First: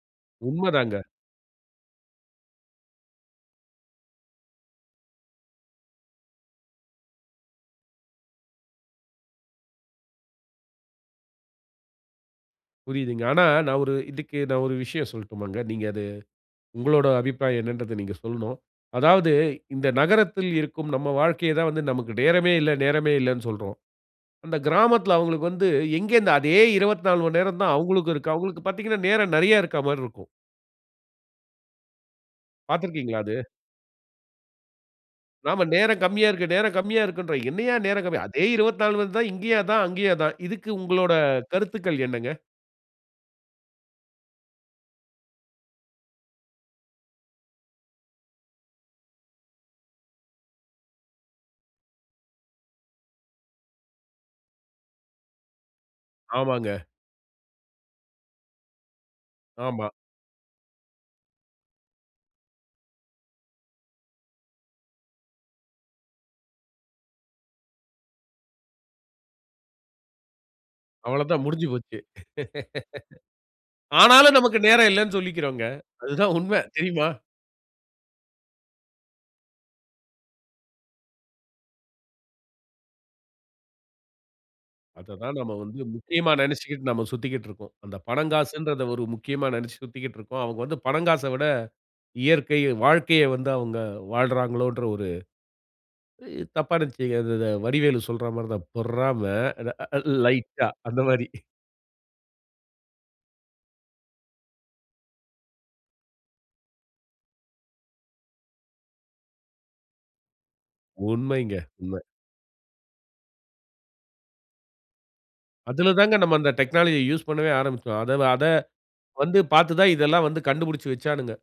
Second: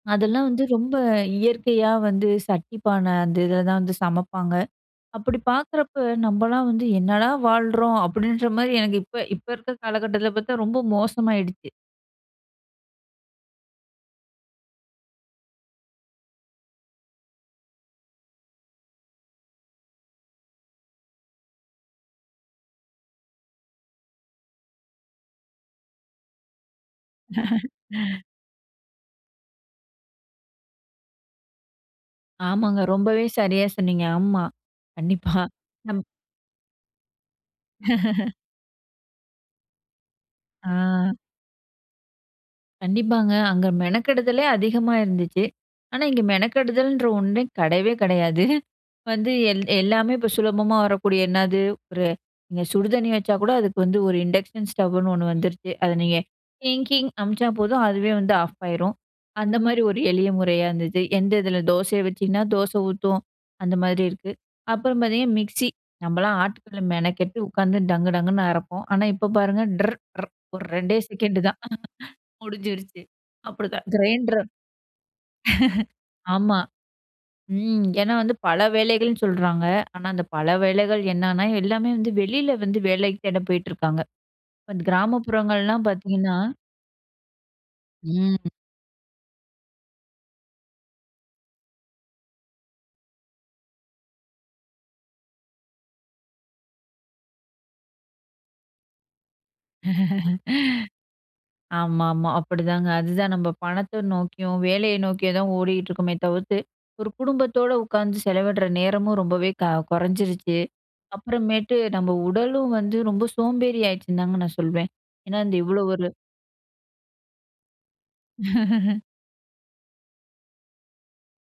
அதெல்லாம் வந்து ரொம்ப உண்மைதாங்க. இயற்கையா வந்து சட்டி, பானை அந்த இதில தான் வந்து சமைப்பாங்க. அப்டி பார்க்குறப்போ நம்பலாம் வந்து என்னடா வாழ்றோம் அப்டின்ற மாரி எனக்கு, இப்ப இப்ப இருக்கிற காலகட்டத்தில பார்த்தா, ரொம்ப மோசமாயிடுச்சு. புரியுதுங்க. ஆனா நான் ஒரு இதுக்கு நான் ஒரு விஷயம் சொல்லட்டுமாங்க. நீங்க அது உங்களுடைய அபிப்பிராயம் என்னன்றத நீங்க சொல்ணும். அதாவது இந்த நகரத்தில இருக்கும் நம் வாழ்க்கையை தான் வந்து நமக்கு நேரமே இல்லை நேரமே இல்லைன்னு சொல்றோம். அந்த கிராமத்தில அவங்களுக்கு வந்து எங்கே இருந்து அதே மணி நேரம் தான் அவுங்களுக்கும் இருக்கு. அவுங்களுக்கு பார்த்தீங்கன்னா நேரம் நெறைய இருக்கிற மாதிரி இருக்கும். ஆமாங்க. பார்த்திருக்கீங்ககளா ரொம்பவே அது? சரியாக சொன்னீங்க. ஆமா கண்டிப்பா நாம நம், நேரம் அம், கம்மியா இருக்கு நேரம் கம்மியா இருக்குன்றோம். என்னையா நேரம் கம்மி. அதே 24 தான் இங்கேயும் அதான் அங்கேயும் அதான். இதுக்கு ஆ. உங்களுடைய கருத்துக்கள் என்னங்க? கண்டிப்பாங்க அங்கே மெனக்கெடுதலே அதிகமா இருந்துச்சு. ஆனா, இங்கே மெனக்கெடுதல்ன்ற ஒண்ணே கெடையவே கெடையாது. வந்து எல்லாமே இப்போ சுலபமா வரக்கூடிய என்னது ஒரு இங்க சுடு தண்ணி வச்சா கூட, அதுக்கு வந்து ஒரு இண்டக்ஷன் ஸ்டவ்வுன்னு ஒண்ணு வந்துருச்சு. அதை நீங்க ஆமாங்க. டிங்டிங் அனுப்பிச்சா போதும் அதுவே வந்து ஆஃப் ஆகிடும். அந்தமாரி ஆமா. ஒரு எளிய முறையா இருந்தது. எந்த இதில தோசையை வச்சிங்கன்னா தோசை ஊத்தூம் அந்த மாதிரி இருக்குது. அப்புறம் பார்த்திங்க மிக்ஸி, நம்பலாம் ஆட்டுக்கல்ல மெனக்கெட்டு உட்காந்து டங்கு டங்குன்னு அரைப்போம். ஆனா இப்போ பாருங்க ட்ரு ட்ரு ஒரு 2 அவ்வளவு செகண்ட் தான் தான். முடிஞ்சு போச்சு. முடிஞ்சுருச்சு. அப்டிதான் ஆனாலும், கிரைண்டர். நமக்கு நேரம் இல்லைன்னு சொல்லிக்கிறோம்ங்க. அதுதான் ஆமா உண்மை தெரியுமா? ம் ஏன்னா வந்து பல வேலைகள்னு சொல்றாங்க. ஆனா அந்த பல வேலைகள் என்னன்னா, எல்லாமே வந்து வெளியில வந்து வேலைக்கு தேட போயிட்டுருக்காங்க. இப்ப அதை தான் நம்ம வந்து கிராமப்புறங்கள்லாம் முக்கியமா பார்த்தீங்கன்னா நெனைச்சுக்கிட்டு நம்ம சுத்திகிட்டு இருக்கோம். அந்த ம். பனங்காசுன்றத ஒரு முக்கியமா நெனைச்சு சுத்திக்கிட்டு இருக்கோம். அவங்க வந்து பனங்காசை விட இயற்கை, வாழ்க்கையை வந்து அவங்க வாழ்றாங்களோன்ற ஒரு தப்பா நினைச்சுக்காதீங்க. அத அத வடிவேலு சொல்ற மாதிரிதான், "பொறாம," 'அ அ லைட்டா' அந்த மாரி. ஆமா ஆமா, அப்படிதாங்க. அதுதான் நம்ம பணத்தை நோக்கியும், வேலையை நோக்கியும் தான் ஓடிக்கிட்டு இருக்கோமே தவிர்த்து, ஒரு குடும்பத்தோடு உட்கார்ந்து செலவிடுற நேரமும் ரொம்பவே க கொறைஞ்சிருச்சு. உண்மைங்க, அப்புறமேட்டு உண்மை. நம்ம உடலும் வந்து ரொம்ப சோம்பேறி ஆயிடுச்சுன்னு தாங்க நான் சொல்வேன். ஏன்னா இந்த இவ்ளோ அதில ஒரு தான் நம்ம அந்த டெக்னாலஜிய யூஸ் பண்ணவே ஆரம்பிச்சோம். அதை அதை வந்து பார்த்து தான் இதெல்லாம் வந்து கண்டுபிடிச்சு வச்சானுங்க.